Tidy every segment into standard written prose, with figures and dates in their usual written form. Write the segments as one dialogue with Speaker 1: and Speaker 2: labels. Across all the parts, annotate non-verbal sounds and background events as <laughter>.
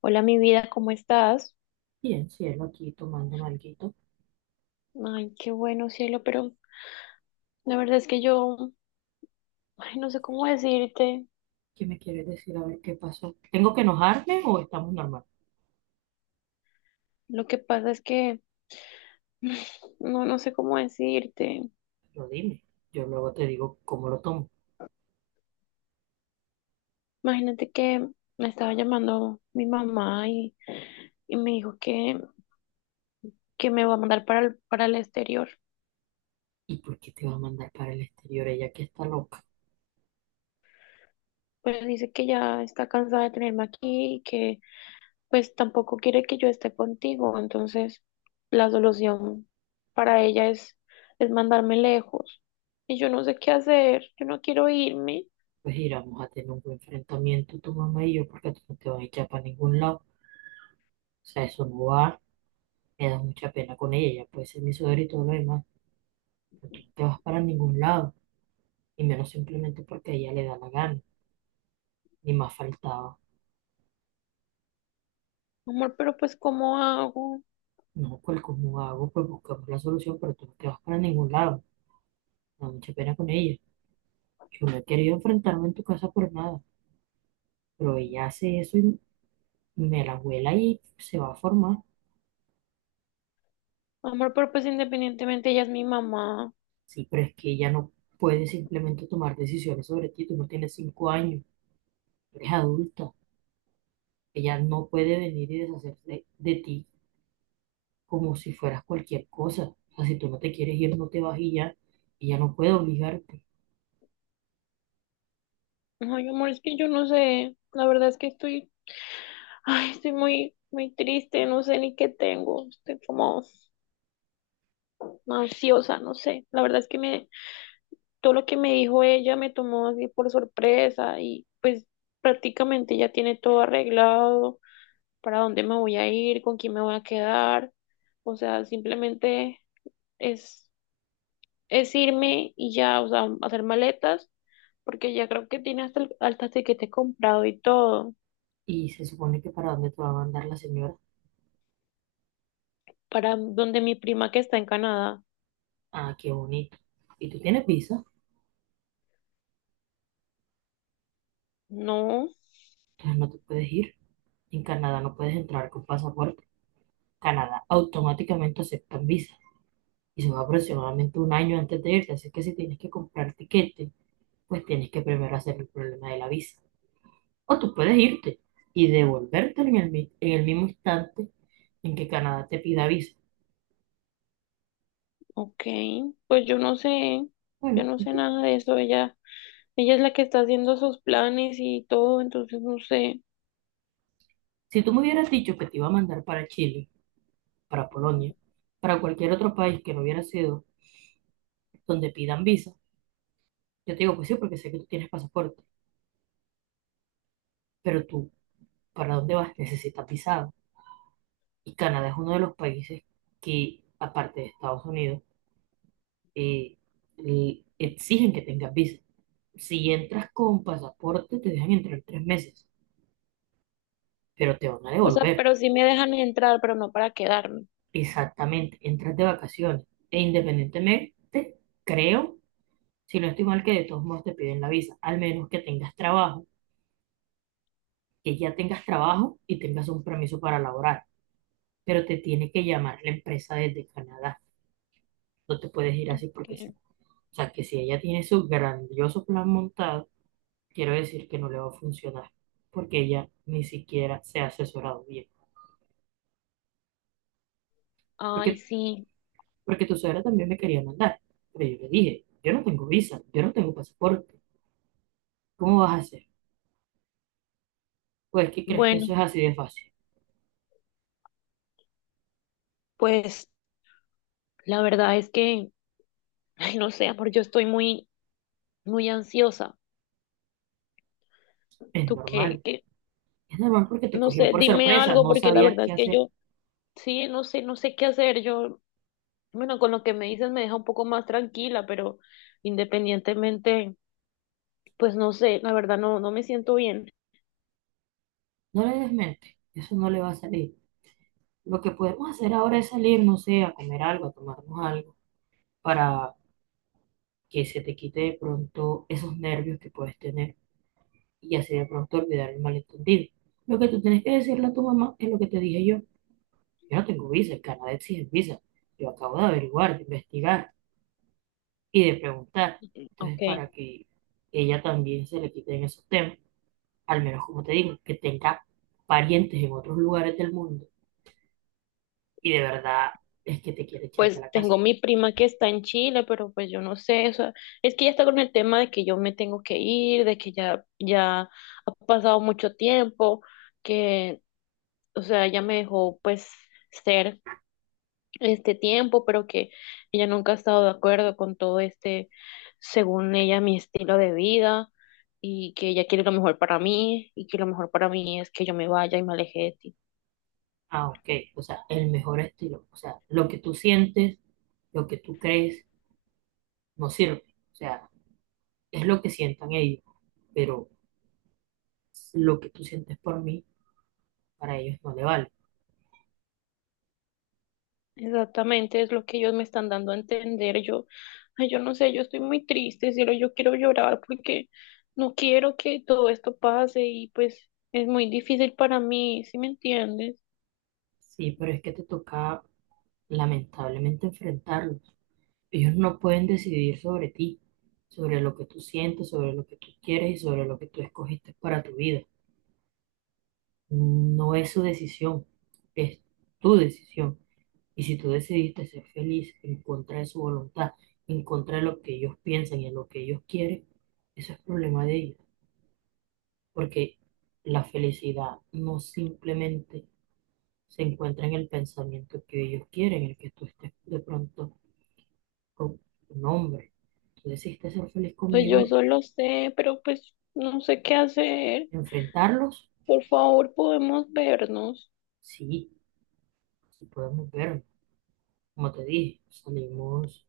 Speaker 1: Hola, mi vida, ¿cómo estás?
Speaker 2: Bien, cielo, aquí tomando alguito.
Speaker 1: Ay, qué bueno, cielo, pero la verdad es que yo, ay, no sé cómo decirte.
Speaker 2: ¿Qué me quieres decir? A ver qué pasó. ¿Tengo que enojarme o estamos normal?
Speaker 1: Lo que pasa es que <sighs> no, no sé cómo decirte.
Speaker 2: Lo dime. Yo luego te digo cómo lo tomo.
Speaker 1: Imagínate que me estaba llamando mi mamá y me dijo que me va a mandar para el exterior.
Speaker 2: ¿Y por qué te va a mandar para el exterior ella que está loca?
Speaker 1: Pues dice que ya está cansada de tenerme aquí y que pues tampoco quiere que yo esté contigo, entonces la solución para ella es mandarme lejos. Y yo no sé qué hacer, yo no quiero irme.
Speaker 2: Pues iramos a tener un buen enfrentamiento tu mamá y yo porque tú no te vas a echar para ningún lado. O sea, eso no va. Me da mucha pena con ella. Ella puede ser mi suegra y todo lo demás. Pero tú no te vas para ningún lado. Y menos simplemente porque a ella le da la gana. Ni más faltaba.
Speaker 1: Amor, pero pues ¿cómo hago?
Speaker 2: No, pues ¿cómo hago? Pues buscamos la solución, pero tú no te vas para ningún lado. Me da mucha pena con ella. Yo no he querido enfrentarme en tu casa por nada, pero ella hace eso y me la vuela y se va a formar.
Speaker 1: Amor, pero pues independientemente ella es mi mamá.
Speaker 2: Sí, pero es que ella no puede simplemente tomar decisiones sobre ti. Tú no tienes 5 años, eres adulta. Ella no puede venir y deshacerse de ti como si fueras cualquier cosa. O sea, si tú no te quieres ir, no te vas y ya. Ella no puede obligarte.
Speaker 1: Ay, amor, es que yo no sé. La verdad es que estoy, ay, estoy muy, muy triste, no sé ni qué tengo. Estoy como ansiosa, no sé. La verdad es que me, todo lo que me dijo ella me tomó así por sorpresa y pues prácticamente ya tiene todo arreglado, para dónde me voy a ir, con quién me voy a quedar, o sea, simplemente es, es irme y ya, o sea, hacer maletas, porque ya creo que tiene hasta el tiquete comprado y todo,
Speaker 2: Y se supone que para dónde te va a mandar la señora.
Speaker 1: para donde mi prima que está en Canadá.
Speaker 2: Ah, qué bonito. Y tú tienes visa,
Speaker 1: No,
Speaker 2: entonces no te puedes ir. En Canadá no puedes entrar con pasaporte. Canadá automáticamente aceptan visa y son aproximadamente un año antes de irte. Así que si tienes que comprar tiquete, pues tienes que primero hacer el problema de la visa. O tú puedes irte y devolverte en el, en el mismo instante en que Canadá te pida visa.
Speaker 1: ok, pues yo
Speaker 2: Bueno,
Speaker 1: no sé nada de eso, ella es la que está haciendo sus planes y todo, entonces no sé.
Speaker 2: si tú me hubieras dicho que te iba a mandar para Chile, para Polonia, para cualquier otro país que no hubiera sido donde pidan visa, yo te digo, pues sí, porque sé que tú tienes pasaporte, pero tú, ¿para dónde vas? Necesitas visado. Y Canadá es uno de los países que, aparte de Estados Unidos, eh, le exigen que tengas visa. Si entras con pasaporte, te dejan entrar 3 meses, pero te van a
Speaker 1: O sea,
Speaker 2: devolver.
Speaker 1: pero sí me dejan entrar, pero no para quedarme.
Speaker 2: Exactamente, entras de vacaciones. E independientemente, creo, si no estoy mal, que de todos modos te piden la visa, al menos que tengas trabajo, que ya tengas trabajo y tengas un permiso para laborar. Pero te tiene que llamar la empresa desde Canadá. No te puedes ir así porque sí.
Speaker 1: Que-
Speaker 2: O sea, que si ella tiene su grandioso plan montado, quiero decir que no le va a funcionar, porque ella ni siquiera se ha asesorado bien.
Speaker 1: Ay,
Speaker 2: Porque,
Speaker 1: sí.
Speaker 2: porque tu suegra también me quería mandar, pero yo le dije, yo no tengo visa, yo no tengo pasaporte, ¿cómo vas a hacer? Pues, ¿qué crees que
Speaker 1: Bueno,
Speaker 2: eso es así de fácil?
Speaker 1: pues la verdad es que, ay, no sé, amor, yo estoy muy, muy ansiosa.
Speaker 2: Es
Speaker 1: ¿Tú qué,
Speaker 2: normal,
Speaker 1: qué?
Speaker 2: es normal porque te
Speaker 1: No
Speaker 2: cogió
Speaker 1: sé,
Speaker 2: por
Speaker 1: dime
Speaker 2: sorpresa,
Speaker 1: algo,
Speaker 2: no
Speaker 1: porque la
Speaker 2: sabías
Speaker 1: verdad
Speaker 2: qué
Speaker 1: es que
Speaker 2: hacer.
Speaker 1: yo, sí, no sé, no sé qué hacer. Yo, bueno, con lo que me dices me deja un poco más tranquila, pero independientemente, pues no sé, la verdad no, no me siento bien.
Speaker 2: No le des mente, eso no le va a salir. Lo que podemos hacer ahora es salir, no sé, a comer algo, a tomarnos algo, para que se te quite de pronto esos nervios que puedes tener y así de pronto olvidar el malentendido. Lo que tú tienes que decirle a tu mamá es lo que te dije yo. Yo no tengo visa, el Canadá exige visa. Yo acabo de averiguar, de investigar y de preguntar.
Speaker 1: Ok,
Speaker 2: Entonces, para que ella también se le quite en esos temas, al menos como te digo, que tenga parientes en otros lugares del mundo y de verdad es que te quiere echar de
Speaker 1: pues
Speaker 2: la casa.
Speaker 1: tengo mi prima que está en Chile, pero pues yo no sé, o sea, es que ya está con el tema de que yo me tengo que ir, de que ya, ya ha pasado mucho tiempo, que, o sea, ella me dejó pues ser este tiempo, pero que ella nunca ha estado de acuerdo con todo este, según ella, mi estilo de vida. Y que ella quiere lo mejor para mí, y que lo mejor para mí es que yo me vaya y me aleje de ti.
Speaker 2: Ah, ok, o sea, el mejor estilo, o sea, lo que tú sientes, lo que tú crees, no sirve. O sea, es lo que sientan ellos, pero lo que tú sientes por mí, para ellos no le vale.
Speaker 1: Exactamente, es lo que ellos me están dando a entender. Yo, ay, yo no sé, yo estoy muy triste, cielo, yo quiero llorar porque no quiero que todo esto pase y pues es muy difícil para mí, ¿sí me entiendes?
Speaker 2: Sí, pero es que te toca lamentablemente enfrentarlos. Ellos no pueden decidir sobre ti, sobre lo que tú sientes, sobre lo que tú quieres y sobre lo que tú escogiste para tu vida. No es su decisión, es tu decisión. Y si tú decidiste ser feliz en contra de su voluntad, en contra de lo que ellos piensan y en lo que ellos quieren, eso es problema de ellos. Porque la felicidad no simplemente se encuentra en el pensamiento que ellos quieren, el que tú estés de pronto con un hombre. Tú decidiste ser feliz
Speaker 1: Pues yo
Speaker 2: conmigo,
Speaker 1: eso lo sé, pero pues no sé qué hacer.
Speaker 2: enfrentarlos,
Speaker 1: Por favor, ¿podemos vernos?
Speaker 2: sí, sí podemos vernos. Como te dije, salimos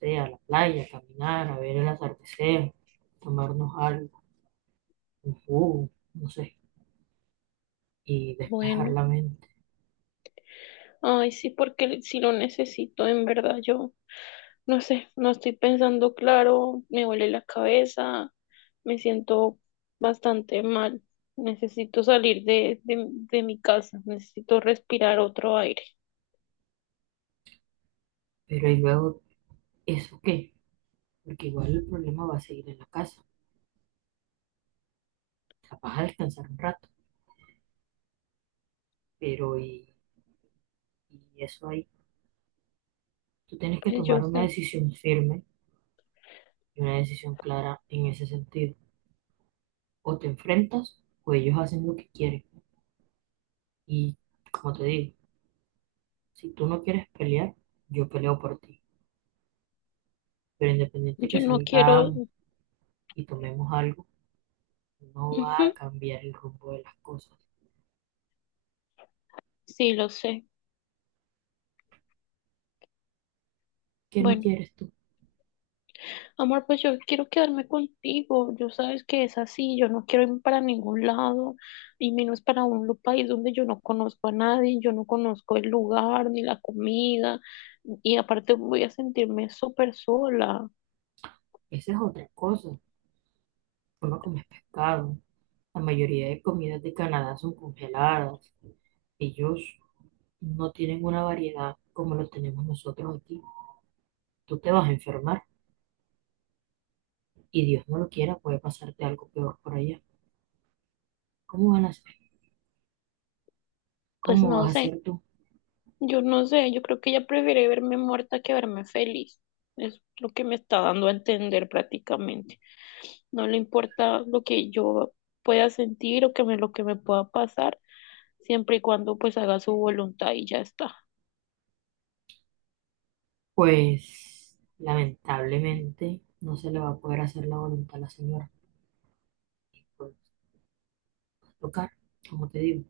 Speaker 2: no a la playa, a caminar, a ver el atardecer, tomarnos algo, un jugo, no sé, y despejar
Speaker 1: Bueno,
Speaker 2: la mente.
Speaker 1: ay, sí, porque sí lo necesito, en verdad, yo. No sé, no estoy pensando claro, me duele la cabeza, me siento bastante mal. Necesito salir de mi casa, necesito respirar otro aire.
Speaker 2: Pero y luego, ¿eso qué? Porque igual el problema va a seguir en la casa. Capaz a descansar un rato, pero y eso ahí. Tú tienes que
Speaker 1: Pues yo
Speaker 2: tomar una
Speaker 1: sé,
Speaker 2: decisión firme y una decisión clara en ese sentido. O te enfrentas o ellos hacen lo que quieren. Y como te digo, si tú no quieres pelear, yo peleo por ti. Pero independiente de
Speaker 1: yo
Speaker 2: que
Speaker 1: no quiero.
Speaker 2: salgamos y tomemos algo, no va
Speaker 1: Ujú.
Speaker 2: a cambiar el rumbo de las cosas.
Speaker 1: Sí, lo sé.
Speaker 2: ¿Qué no
Speaker 1: Bueno.
Speaker 2: quieres tú?
Speaker 1: Amor, pues yo quiero quedarme contigo. Yo sabes que es así. Yo no quiero irme para ningún lado y menos para un país donde yo no conozco a nadie, yo no conozco el lugar ni la comida y aparte voy a sentirme súper sola.
Speaker 2: Esa es otra cosa. Tú no comes pescado. La mayoría de comidas de Canadá son congeladas. Ellos no tienen una variedad como lo tenemos nosotros aquí. Tú te vas a enfermar. Y Dios no lo quiera, puede pasarte algo peor por allá. ¿Cómo van a hacer?
Speaker 1: Pues
Speaker 2: ¿Cómo
Speaker 1: no
Speaker 2: vas a
Speaker 1: sé.
Speaker 2: hacer tú?
Speaker 1: Yo no sé, yo creo que ella prefiere verme muerta que verme feliz. Es lo que me está dando a entender prácticamente. No le importa lo que yo pueda sentir o que me, lo que me pueda pasar, siempre y cuando pues haga su voluntad y ya está.
Speaker 2: Pues lamentablemente no se le va a poder hacer la voluntad a la señora. Por tocar, como te digo,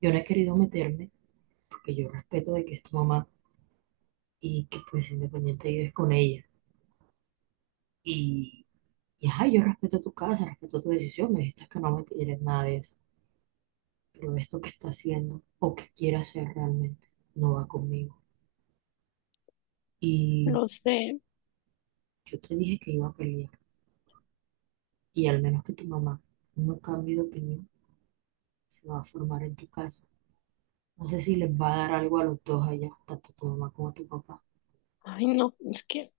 Speaker 2: yo no he querido meterme porque yo respeto de que es tu mamá y que pues independiente vives con ella. Y, y ajá, yo respeto tu casa, respeto tu decisión, me dijiste que no me quieres nada de eso. Pero esto que está haciendo o que quiere hacer realmente no va conmigo. Y
Speaker 1: Lo sé.
Speaker 2: yo te dije que iba a pelear. Y al menos que tu mamá no cambie de opinión, se va a formar en tu casa. No sé si les va a dar algo a los dos allá, tanto tu mamá como tu papá.
Speaker 1: Ay, no, es que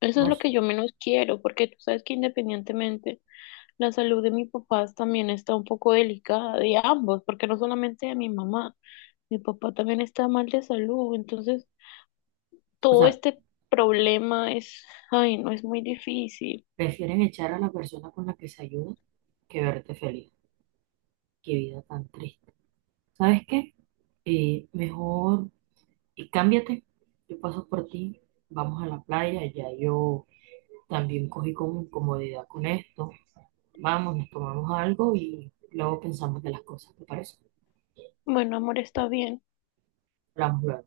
Speaker 1: eso
Speaker 2: No
Speaker 1: es lo que
Speaker 2: sé.
Speaker 1: yo menos quiero, porque tú sabes que independientemente la salud de mis papás también está un poco delicada, de ambos, porque no solamente de mi mamá, mi papá también está mal de salud, entonces
Speaker 2: O
Speaker 1: todo
Speaker 2: sea,
Speaker 1: este problema es, ay, no es muy difícil.
Speaker 2: prefieren echar a la persona con la que se ayuda que verte feliz. Qué vida tan triste. ¿Sabes qué? Mejor cámbiate. Yo paso por ti. Vamos a la playa. Ya yo también cogí como incomodidad con esto. Vamos, nos tomamos algo y luego pensamos de las cosas. ¿Te parece?
Speaker 1: Bueno, amor, está bien.
Speaker 2: Hablamos luego.